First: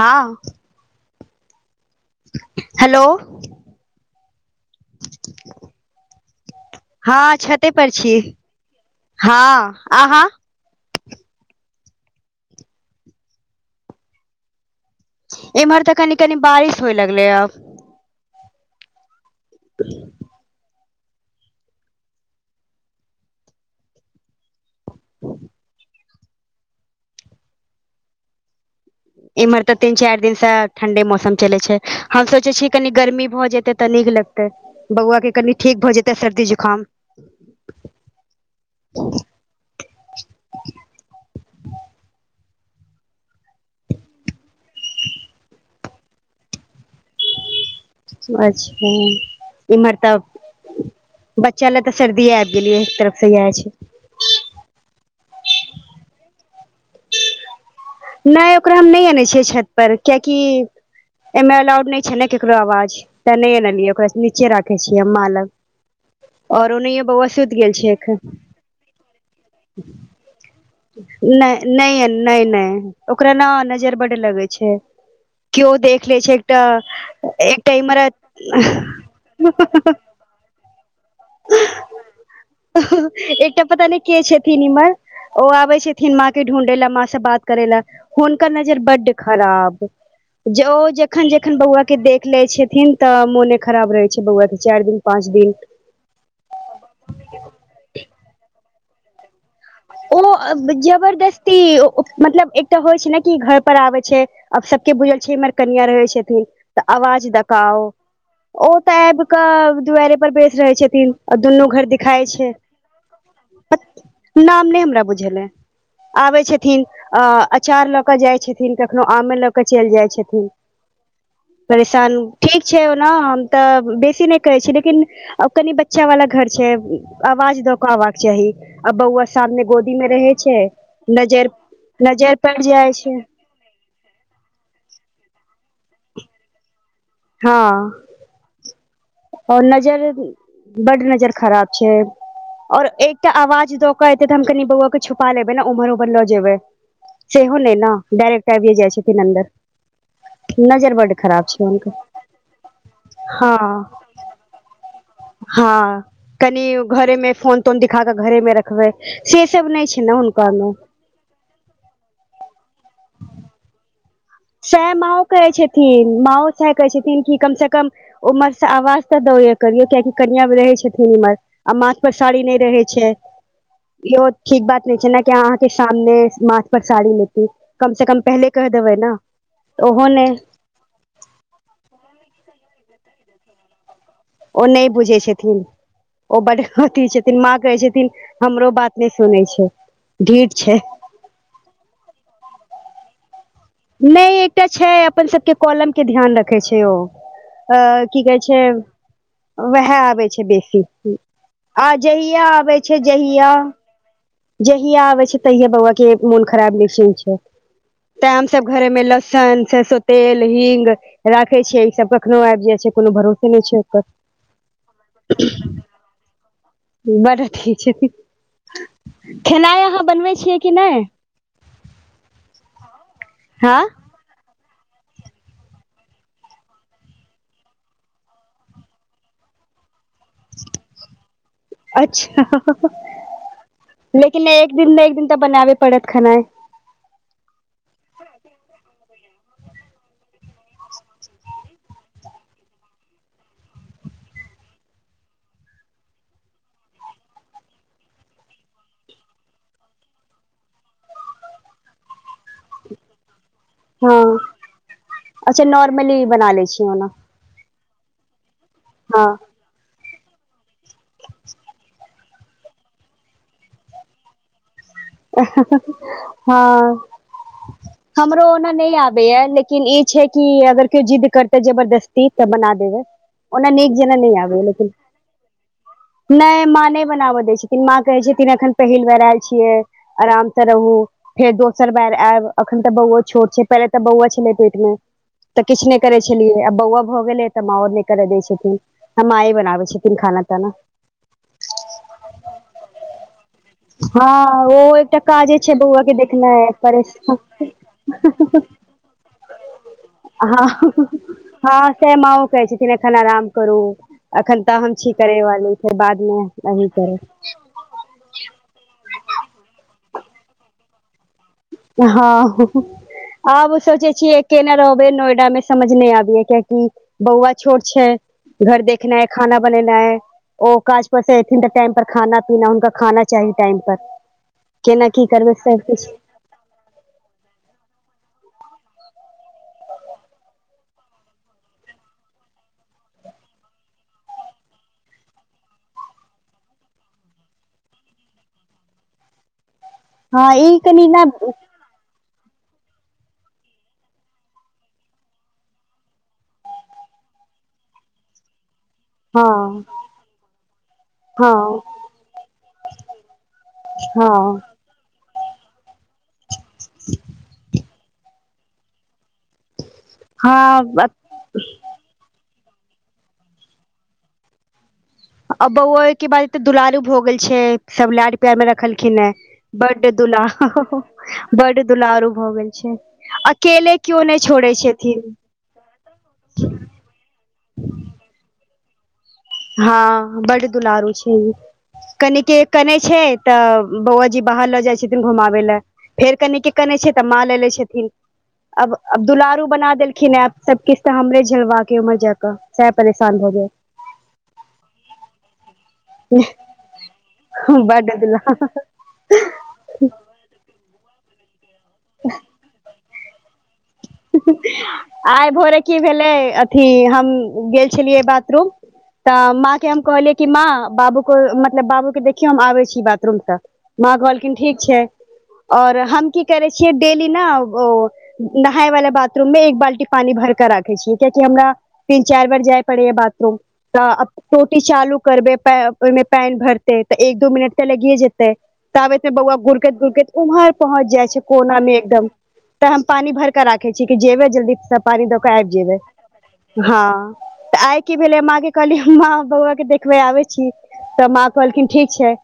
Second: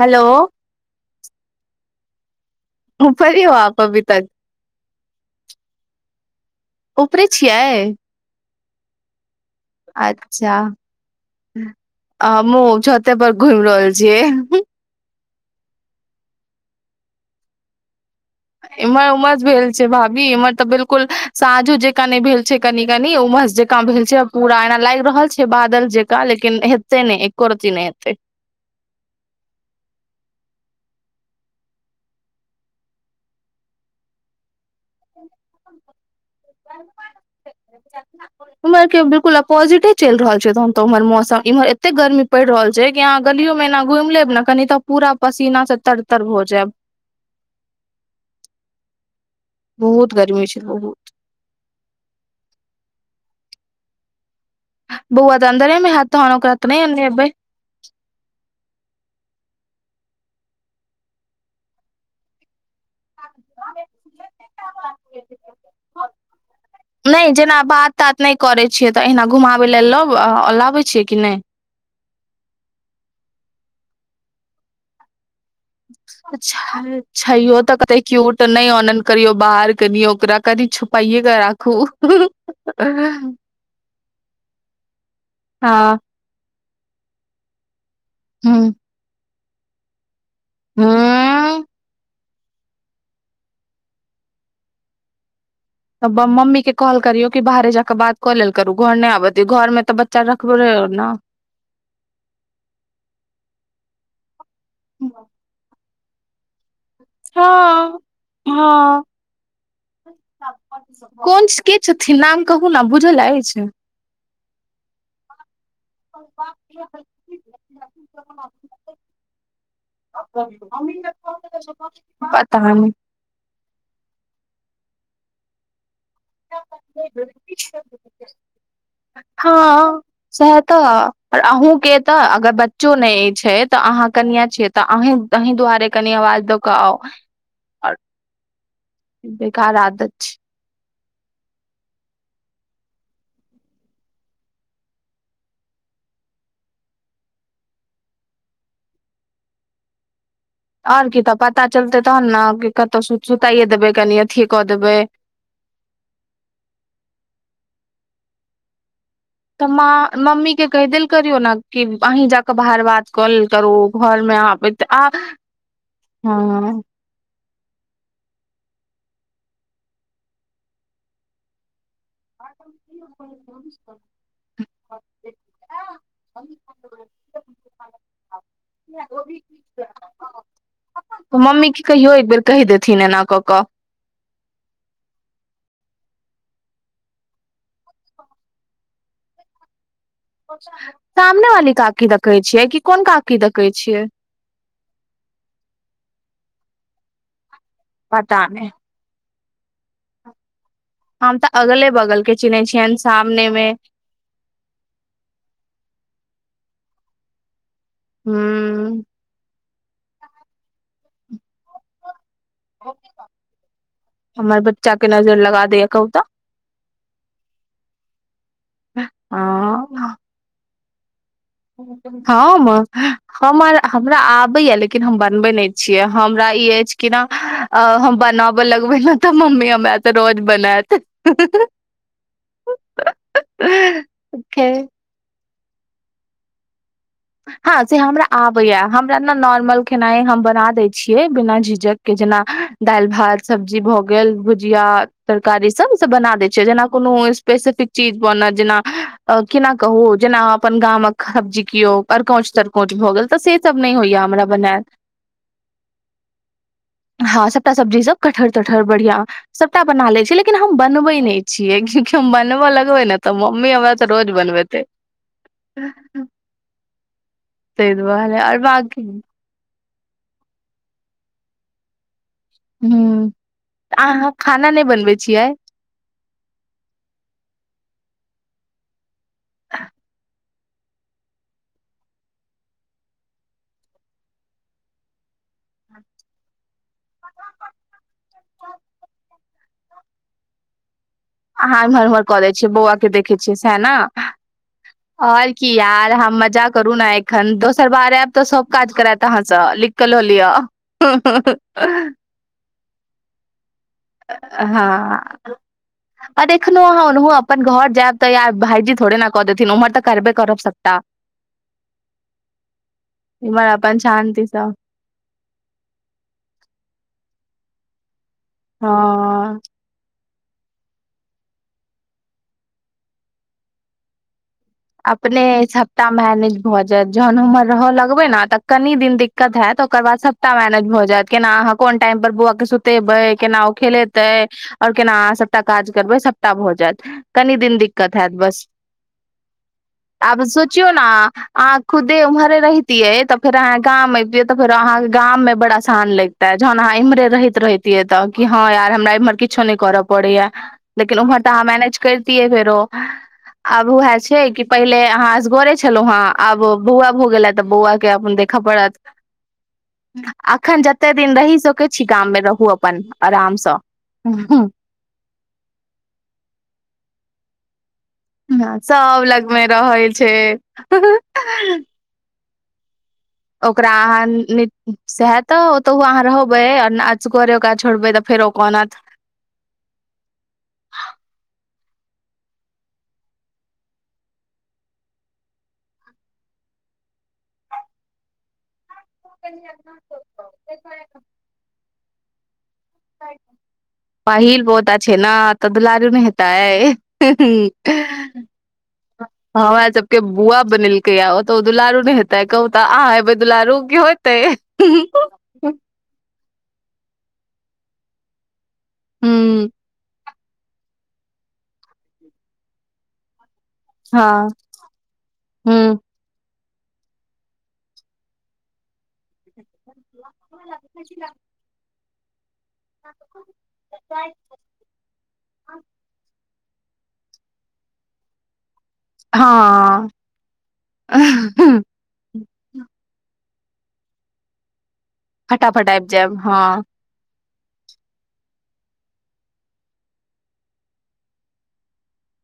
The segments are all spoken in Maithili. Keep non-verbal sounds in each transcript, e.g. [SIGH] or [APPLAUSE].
हेलो हेलो [INAUDIBLE] हँ ऊपरे छते छियै पर छी हँ अहाँ अच्छा अ हमहुँ छते पर घुमि रहल छियै इम्हर तऽ कनि-कनि बारिश होए लगले आब इम्हर उमस भेल छै भाभी इम्हर तऽ बिलकुल साँझो जेकाँ नहि भेल छै कनि-कनि उमस जकाँ भेल छै पूरा एना लागि रहल छै बादल जे का लेकिन हतै नहि एको रति नहि हेतै इम्हर तऽ तीन चारि दिन से ठंडे मौसम चले छै हम सोचे छीै कनी गर्मी भऽ जेते तऽ नीक लगतै बौआ के कनि ठीक भऽ जेते सर्दी-जुखाम उमहर के बिलकुल अ पॉजिटे चलि रहल छै तहन तऽ ओम्हर मौसम ईमहर एते गर्मी पईड़ रहल छै कि अहाँ गलियोमे एना घुमि लेब ने कनि तऽ पूरा पसीना सऽ तर-तर भऽ जैब अच्छा इमहर त बहुत गर्मी छै बहुत बच्चा ले तऽ सर्दीे आबि गेलै एक तरफ सऽ इहे छै बौआ तऽ अन्दरेमे हेत ओकरा त नहि अनने हेबय नहि ओकरा हम नहि आनै छियै छत पर कियेकि। एहिमे अलाउड नहि छै ने केकरो आवाज तैं नहि एनलियै ओकरा नीचे राखै छियै हम माँ लग ओर ओनहियो बौआ नहि सुति जेना गेल बात छै तात एखन नहि करै छियै तऽ अहिना घुमाबै ल लब लाबे छियै कि नहि नहि नै नै ओकरा नऽ नजर बड लगै छै। कियो देख ले छै एकटा अच्छा छैयो तऽ एकटा कते इमर क्यूट नहि ऑनन करियो बाहर हहहहह कनियो ओकरा कनि छुपाइये के राखू एकटा पता नहि के छथिन इमर ओ आबे हँ छथिन माँ के ढूंढ़े लए माँ से बात करै लए हुनकर हूँ नजर बडु खराब जे ओ जे जखन जखन हूँ बौआ के देख लेय छथिन तऽ मोने खराब रहै छै बौआ के चारि दिन पाँच दिन तऽ ब मम्मी के कहल करियो कि बाहरे जाकऽ बात कऽ लेल करू घर नहि आबऽ दियौ घर मे तऽ बच्चा रखबे नऽ जबरदस्ती ती ओ मतलब एकटा होए छै ने कि घर पर आबै छै आब सबके बुझल छै इम्हर कनिया रहै छथिन तऽ आवाज दऽ कऽ आउ हँ ओ हँ तऽ आबि कऽ दुआरै पर बैस रहै छथिन आ कोन दुनू के घर छथिन दिखाइ नाम छै। कहू ने बुझल अछि नाम नहि हमरा बुझल अए। आबै छथिन अ अचार लऽ कऽ जाय छथिन त कखनो आमे लऽ केऽ चलि जाइ छथिन परेशान पता ठीक छै नहि ओना हम तऽ बेसी नहि करै छी लेकिन आब कनि बच्चा वाला घर छै। आवाज दऽ कऽ आबक चाही, आ बौआ सामने गोदी हँ, मे रहै छै सह तऽ, नजर अहुँ के तऽ नजर अगर पड़ि बच्चो जाइ नहि। छै, तऽ अहाँ कनिया छियै तऽ, अही अहीं दुआरे कनि आवाज दऽ कऽ आउ। हँ, और ओ बेकार आदत नजर छै बड नजर खराब छै। और एकटा आवाज दऽ केऽ एते तऽ, हम कनी बौआ के छुपा लेबै ने उम्हर- उमर लऽ जेबै। सेहो नहि न, डायरेक्ट आबिये जाइ छथिन अन्दर। नजर आओर बड्ड की तऽ खराब पता छै हुनकर चलतै तहन ने, कतहु हँ सुताइए देबै, कनि अथिये कऽ देबै। हँ, कनि घरे में फोन -तोन दिखा क, घरे मे रख बै, से तऽ सब नहि छै माँ ने हुनका मम्मी के मे कहि देल करियौ ने, कि अहीं जााके बाहर बात क लेल करू। घर मे सएह आ माँओ कहै छथिन, माँओ सएह हँ कहै छथिन। न, कि कम से कम उमहर से आवाज तऽ द देल करियऔ, कियाकि कनिया रहै छथिन इमहर। आ माथ पर साड़ी नहि रहे छै। इहो ठीक बात नहि छैय ने कि, अहाँके सामने माथ पर साड़ी लेती। कम से कम पहिले कहि देबै ने। ओहो नहि ऽ मम्मी क कहियो, एकबेर कहि देथिन एना कऽ कऽ। ओ नहि बुझै छथिन। ओ बड अथी छथिन, माँ कहै छथिन हमरो बात नहि सुनै छै। ढीठ छै सामने वाली काकी द कहै छियै, कि कोन काकी दे कहै छियै? नहि एकटा छै, अपन सबके कॉलम के ध्यान रखे छै ओ। अ की पता कहै छै, नहि वएह आबै छै बेसी। हम तऽ आ अगले बगल के जहिय चिन्है आबै छियनि छै, सामने जहिया मे जहिया आबे छै, तहिया बौआ के मोन खराब निश्चित छै, तै हूं हम सब घरे मे लह सन, सरसो तेल, हिंग राखे छिअई, सब कखनो आब जे छै, कोनो भरोसे नहि छै हमर बच्चा के नजर ओकर लगा दैया कहू तऽ बड़ अथी छै, खेनाइ अहाँ हँ बनबै छियै कि नहि? हम, हमर हँ हमरा आबे य लेकिन हम बनबे नहि छियै, हमरा ई अछि कि ने, अ हम बनाबय लगबे ने तऽ मम्मी हमरा से रोज बनायत। अच्छा लेकिन एक खैर दिन ने एक दिन, तऽ बनाबे पड़त खेनाइ। हँ से हमरा आबैया, हमरा ने नॉर्मल खेनाइ हम बना दै छियै, बिना झिझक के जेना दालि -भात सब्जी भए गेल, भुजिया, तरकारी सब, सब बना देय छै, जेना कोनो स्पेसिफिक चीज बनत, जेना अ केना कहू, जेना अह अपन गामक सब्जी केयओ। अरिकोच- तरकोच भ हो गेल। से सब नहि होइए हँ हमरा बनेय। अच्छा नॉर्मली बना लै छी ओना सबटा सब्जी सब, कठहर -तठहर बढ़िया, हँ सबटा बना ले छियै, लेकिन हम बनबे नहि छियै। कि हम बनबऽ लगबै ने तऽ, मम्मी हमरा तऽ रोज बनबेतै। हँ, ताहि दुआरे हमरो आओर ओना नहि बाकी आबे य, लेकिन लेकिन ई छै कि, अगर केओ जिद्द करते जबरदस्त ती त बना देबै, हूँ ओना नीक तऽ जेना अहाँ नहि आबै, खाना लेकिन बनबै छियै नहि माँ नहि बनाबऽ दै छथिन, माँ कहे छथिन, अखन पहिल बेेर आयल छियै। आराम से रहू। फेर दोसर बेर आयब, एखन तऽ बौआ छोट छै, पहिले तऽ बौआ छलै पेट मे। तऽ किछु नहि करै छलियै, आब बौआ भऽ गेलै, तऽ माँ आओर नहि कर दै छथिन। हं माए बनाबै छथिन खाना ताना अहाँ एम्हर उम्हरऽ क दै छियै बौआ के देखै छियै सैह ने हँ ओ एकटा और काजे की छै बौआ के यार अहां मजा देखनाइ करू ने परेशान एखन दोसर बार आयब तऽ सब काज करैत अहाँ से लिख के ल लिय। हँ हँ सैह माँओ कहै छखिन अखैन आराम करू अखन तऽ हम छी हँ करैवाली फेर बादमे आओर एखनो अही अहाँ ओनाहु करब अपन घर जाएब तऽ या भाइजी थोड़े ने कऽ देथिन उम्हर तऽ करबे करब सबटा हँ, इम्हर आब अपन सोचै छियै शान्ति सँ केने रह नोएडा में समझ नहि आबैये कियाकि बौआ छोट छै। घर देखनै हँ खाना बनेनाइ ओ काज पर से ऐथिन तऽ टाइम पर खाना पीना हुनका खाना चाही टाइम पर केना की अपने करबै सब सबटा किछु मेनेज भऽ जायत, जखन ओमहर रहऽ लगबै ने तऽ कनी दिन दिक्कत होयत ओकर बाद सबटा मैनेज भऽ जायत केना अहाँ कोन टाइम पर बौआ के सुतेबै केना ओ खेलेतै आओर केना अहाँ सभटा काज करबै सभटा भऽ जायत कनि दिन दिक्कत होयत बस आब हँ ई सोचियौ ने कनि अहाँ खुदे उम्हरे रहितिये तऽ फेर अहाँं गाम एबतिये तऽ फेरो अहाँ के गाम मे बड़ा आसान लग ते जखन अहाँ इम्हरे रहैत रहितियै तऽ कि हँ यार हमरा एम्हर किछो नहि हँ करऽ पड़ैये लेकिन उम्हर तऽ अहाँ हँ मैनेज करितियै फेरो आब वैह छै हँ कि पहिले अहाँ असगरे छलौ हें आब बौआ भ गेल हे तऽ बौआ के अपन देखय पड़त। अखैन हँ जते दिन रहि सकैत छी गाम मे रहू अपन आरामसँ। आब बौओ ऐ के बाद एते दुलारू भ गेल छै सब लार प्यार मे रखलखिन सब हें लगमे बड रहै दुला छै बड दुलारु भऽ गेल छै। ओकरा अकेले केओ नहि अहाँ छोड़ै छथिन सैह त ओतहु अहाँ रहबै आ असगरे ओकरा छोड़बै तऽ फेर ओ कानत। हँ बड दुलारू छै। कनिके कनै छै तऽ बौआजी बाहर लऽ जाइ छथिन घुमाबै ले। फेर कनिके केने छै तऽ माँ ले ले छथिन। आब आब दुलारू बना देलखिन हं सब किछु तऽ हमरे झेलवा के उम्हर जाकऽ। सैह परेशान भ जाए। पहिल पोता छैे ने तऽ दुलारू नै हेतय। जायत बड्ड दुलारू हमरा सबके बुआ बनेलकै, कैये ओ त दुलारू नै हेतै क कहू त अहाँ हेबै दुलारू की होत आइ भोरे की भेलै अथी हम गेल छलियै बाथरूम तऽ माँ के हम कहलियै कि माँ बाबू के मतलब बाबू के देखियौन हम आबै छी बाथरूम से माँ हँ कहलखिन ठीक छै और हूँ हम की करे छियै डेली ने ओ नहाय वाला बाथरूम में एक बाल्टी पानी भर के राखे छियै कियाकि हमरा तीन चारि बेार जाय पड़ैये बाथरूम त टोटी चालू करबै ओहिमे पानि भरतै तऽ एक दू मिनट तऽ लगिए जेतै ताबतमे बौआ गुड़कैत हँ गुुड़कैत उम्हर पहुँच जाइ छै कोना मे एकदम। तऽ हम पानी भर कऽ राखे छी कि जेबे जल्दी सब पानी दऽ के आबि फटाफट जेबै जायब हँ हँ। तऽ आइ की भेलै माँ के कहली माँ बौआ के देखबे आबै छी। तऽ माँ कहलखिन ठीक छै।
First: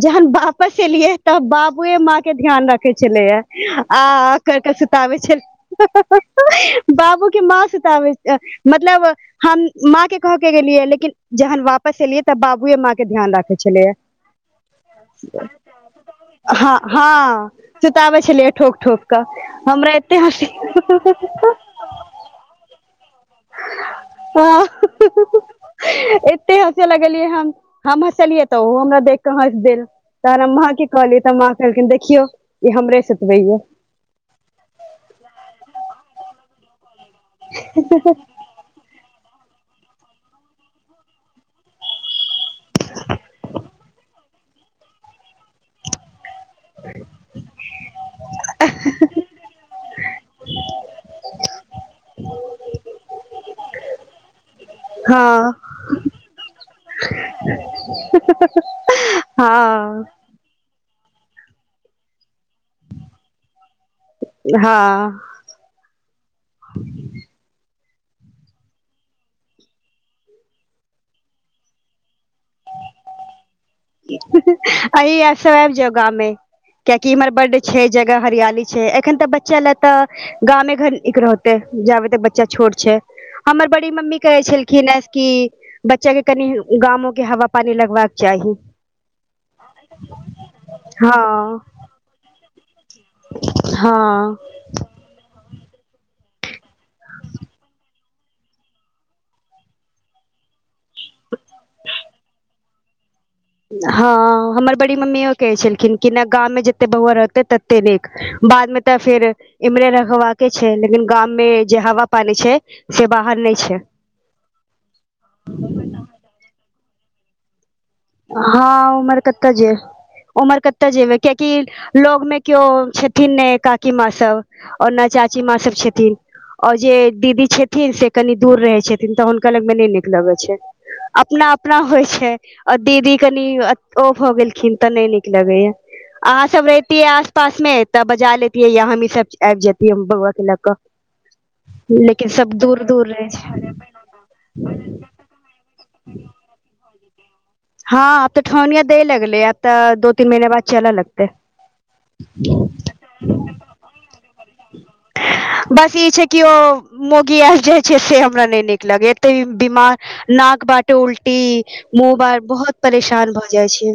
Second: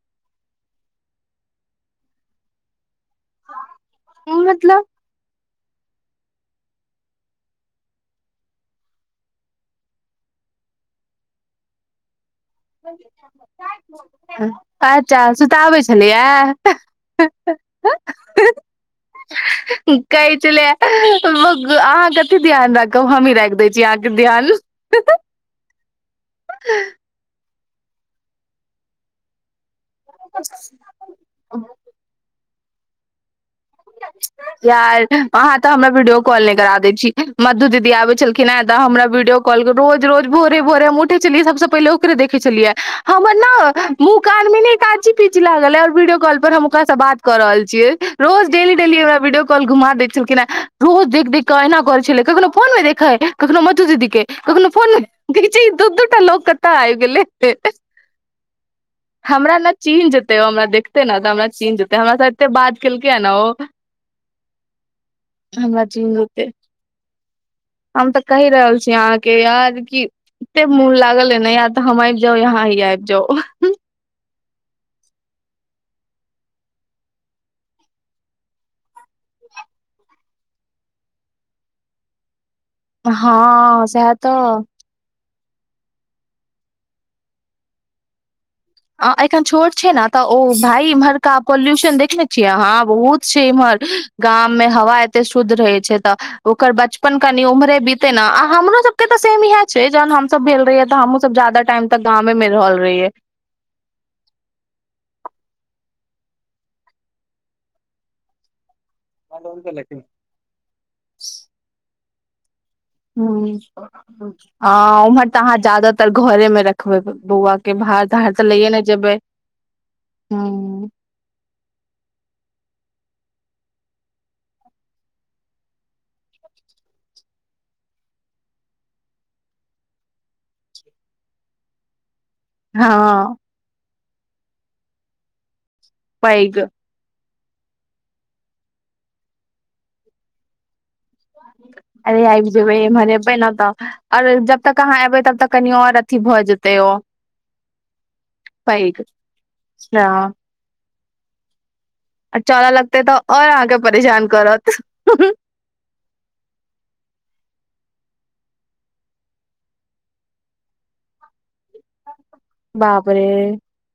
जहन वापस एलियै तऽ बाबुए माँ के ध्यान रख ठीक छेलैए। आ-आ-आ कऽ कऽ मतलब सुताबै छेल बाबूके माँ सुताबै अ, मतलब हम माँ के कह के गेलियै लेकिन जहन वापस एलियै तऽ बाबू बुए माँ के ध्यान राखै छलैए, अच्छा सुताबै छलैया हँ-हँ सुताबै छलियै ठोक-ठोक कऽ। हम हूँ, कहै छलैयऽ [UNINTELLIGIBLE] अहाँ कते ध्यान राखब हमी रैख दै छी। जे अहाँक ध्यान हँ खेलियै हम, हम हँसलियै तऽ ओहो हमरा देख के हँस देल। तऽ रम्भा कि कहलियै तऽ माँ कहलखिन देखियौ ई हमरे सुतबैयऽ। यार, अहाँ तऽ हमरा वीडियो कॉल नै करा दै छी। मधु दीदी आबे छलखिन कि नैं तऽ हमरा वीडियो कॉल कके रोज-रोज भोरे-भोरे हम उठै छलियै सभसँ पहिले ओकरे देखै छलियै यऽ हमर नऽ, मुँह कान में नै कांची-पीची लागल ऐल वीडियो कॉल फेर हम ओकासँ बात कऽ रहल छियै। रोज डेली-डेली हमरा वीडियो कॉल घुमा दै छलखिन एं रोज देख-देख कऽ ऐना कऽरे छलेै। कखनो फोन मे देखै, कखनो मधु दीदी के। कखनो फोन नै, देखतीही हँ दू- दू टा लोक कतऽ ऐब गेलै। [INAUDIBLE] हमरा लऽ हँ चील जेत तेओ हमरा देखते नऽ तऽ हमरा चीन्ह जेतै, हमरा सँ एत्ते बात केलकै ने ओ हँ हमरा चिह होते हम तऽ कैह रहल छी अहाँके यार कि एत्ते मून लागल ऐने या तऽ हम ऐब जाउ यांएही ऐब जाउ। अहीं ऐ सभ ऐब जाउ गामे। कियाकि इमहर बड छै, जगह हरियाली छै एखन तऽ बच्चा ले तऽ गामे घर निक रहतै, जाबे तक बच्चा छोट छै, हम्मर हँ बड़ी सएह मम्मी कहै तऽ छलखिन ऐं कि बच्चा के कनि, गामो के हवा पानी लगबाक चाही। अं, एखन छोट छै ने तऽ ओ भाय हँ इम्हरका पोल्यूशन देखने छियै अहां? बहुत छै इम्हर हँ गाम मे हवा एते शुद्ध रहै छै तऽ ओकर बचपन कनि उम्हरे बीते नऽ, आ हमरो सबके के तऽ सेम इएह छै जहन हम सब भेल रहीयै तऽ हमहू सब जादा टाइम तक गामे मे रहल रहियै। हँ, हमर बड़ी मम्मीयों कहै छलखिन कि नऽ गाम मे जते बौआ रहतै तते नीक। बाद मे तऽ फेर इम्हरे रहवाके छै लेकिन गाम में, जे हवा पानी छै से बाहर नहि हूँ छै हँ, उम्हर तऽ अहाँ जादातर घरे में रखबै, बौआ के भात हँ, उमर कतऽ जे, उमर हूँ कतऽ जेबै? कियाकि लऽग में केयो छथिन नै काकी माँ सभ। ओनो चाची माँ सभ छथिन। औ जे दीदी छथिन से कनी दूर रहै छथिन तऽ हुनका लग मे नै नीक लगै छै। अपना-अपना होइ छै। आ दीदी हँ कनी अ-ओ भऽ गेलखिन तऽ नै नीक लगैयऽ। अहाँ पैघ सभ रै तियै आस-पास मे तऽ बजा लेतियै या हमही सब आयब जेतियै बौआ के लऽ कऽ। [INAUDIBLE] अरे लेकिन आयब सब जेबै, दूर एम्हर दूर रहै एबै नऽ छै तऽ और जब तक अहाँ एबै तब तक कनि और अथी भऽ जेतै ओ। हँ, तऽ ठहुनियें दे पैघ लगलै आ तऽ हँ दो-तीन महिने बाद चलऽ लगतै। आ चलऽ लगतय तऽ और अहाँके परेशान करत। बस ई छै केओ मौगी आइब जाइ छै से हमरा नय नीक लगैयैऽ। एत्ते बिमार नाक बाटे उल्टी, मुँह बार- बहुत बाप रे परेशान भऽ जाइ छै।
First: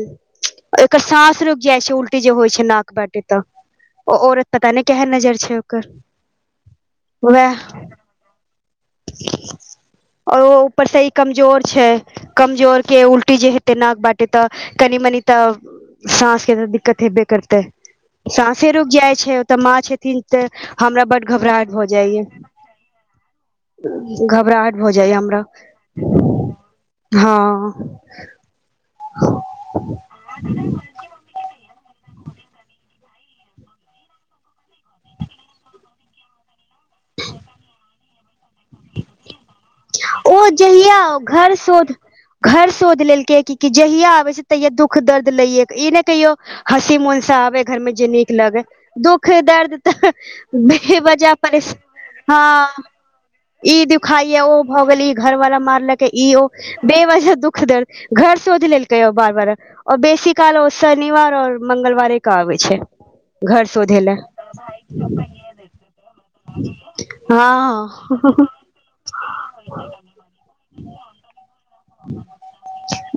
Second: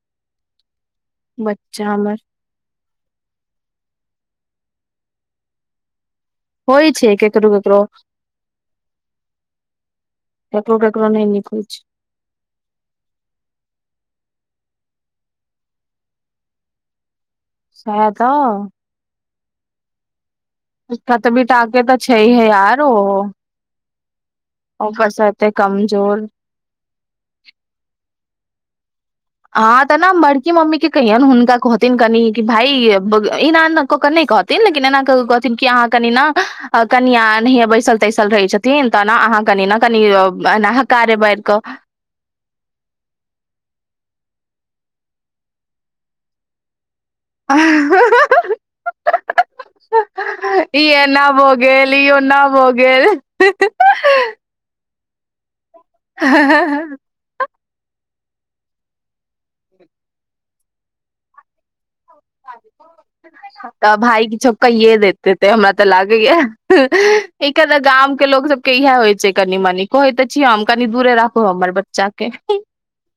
एकर साँस रुक जाइ बच्चा छै हमर उलटी जे होइ छै नाक बाटे तऽ। ओ औरत पता नय केहन नजर छै ओकर होय छै केकरो- केकरो ओर ओ केकरो ऊपर स केकरो इ नहि नीक होइ कमजोर छै। कमजोर के उल्टी जे हेतय नाक बाटे तऽ कनि मनी तऽ साँस के तऽ दिक्कत हेबे करतै। सएह साँसे तऽ रुइक जाइ छै ओतऽ माँ छथिन त हमरा बड्ड घबराहट भऽ जाइयैऽ। सारो घबराहट भऽ जाइयैऽ हमरा। कमजोर हँ अहांतऽ नऽ बड़की मम्मी के कहियौन हुनका कहथिन कनि, भाइ एना- अना कऽ क नय कहथिन, लेकिन एना कऽ कह थीन की अहाँ कनि न, कनिया एनाहिये बैसल- तैसल रहै छथिन, तऽने अहाँ कनि न कनीयौ ओ जहिया हकार घर बाइरक। शोध घर सोध लेलकै। की जहिया आबे छै तहिया दुख दर्द लईये क इनै कहियो हँसी मनस आबे घरमें जे नीक लगय। दुःख दर्द त ई एना भऽ गेल, ई ओना हँ भऽ गेल ई दुखाइयै, ओ भऽ गेल, ई घरवला मारलकै ई- ओ बेवजह दुःख -दर्द। घर सोध लेलकै, उ बार- बार। ओ बेसी काल ओ शनिवार और मंगलवारे के आबै छै घर तऽ शोधे लए भाय किछो कैेयेऽ देतैऽ। ते हमरा तऽ लागैयैऽ। एका त गाम हँ के लोक सब यैह होइ छै कनि मनी। कहै तऽ छी हम, कनि दूरे राखू हपन बच्चा के।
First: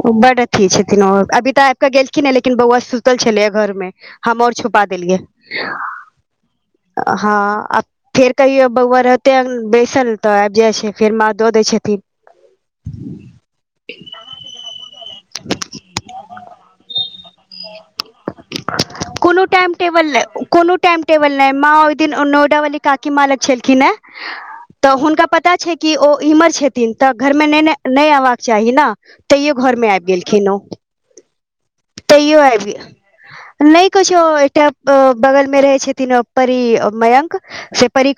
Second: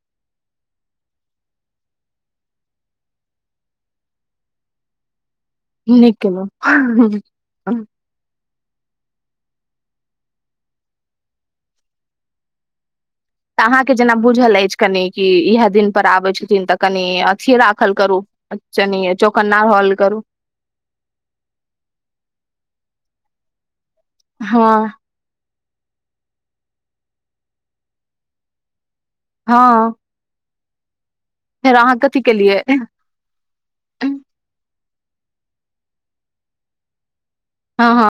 ओ बड्ड अथी छथिन ओ। अभी तऽ आब कऽ गेलखिनहें, लेकिन बौआ सुतल छलै घरमे। हम और छुपा देलियय। नीक केलौं हँ फेर कहियो बौआ रहतेअं- बैसल तऽ आइब जाइ छै फेर माँ दऽ दै छथिन। [INAUDIBLE] तऽ अहाँके जेना बुझल अइछ कनि कि इहै दिन पर आबै छथिन तऽ कनि अथिए राखल करू। अच्छा नय अय। कोनो चौकन्ना टाइम हॉल टेबल करू। कोनो टाइम टेबल नय। माँ ओय दिन नोएडा वाली काकी माँ लग छलखिनने तऽ हँ हुनका पता छै कि ओ इम्हर छथिन। तऽ घरमे नय न- नय एबाक चाही न। तैयो घरमे हँ आइब गेलखिन ओ। फेर अहाँ कथी तैयो केलियै आइब नय हँ कुछो। एकटा बगल मे रहै छथिन ओ परी मयंक, से हँ परी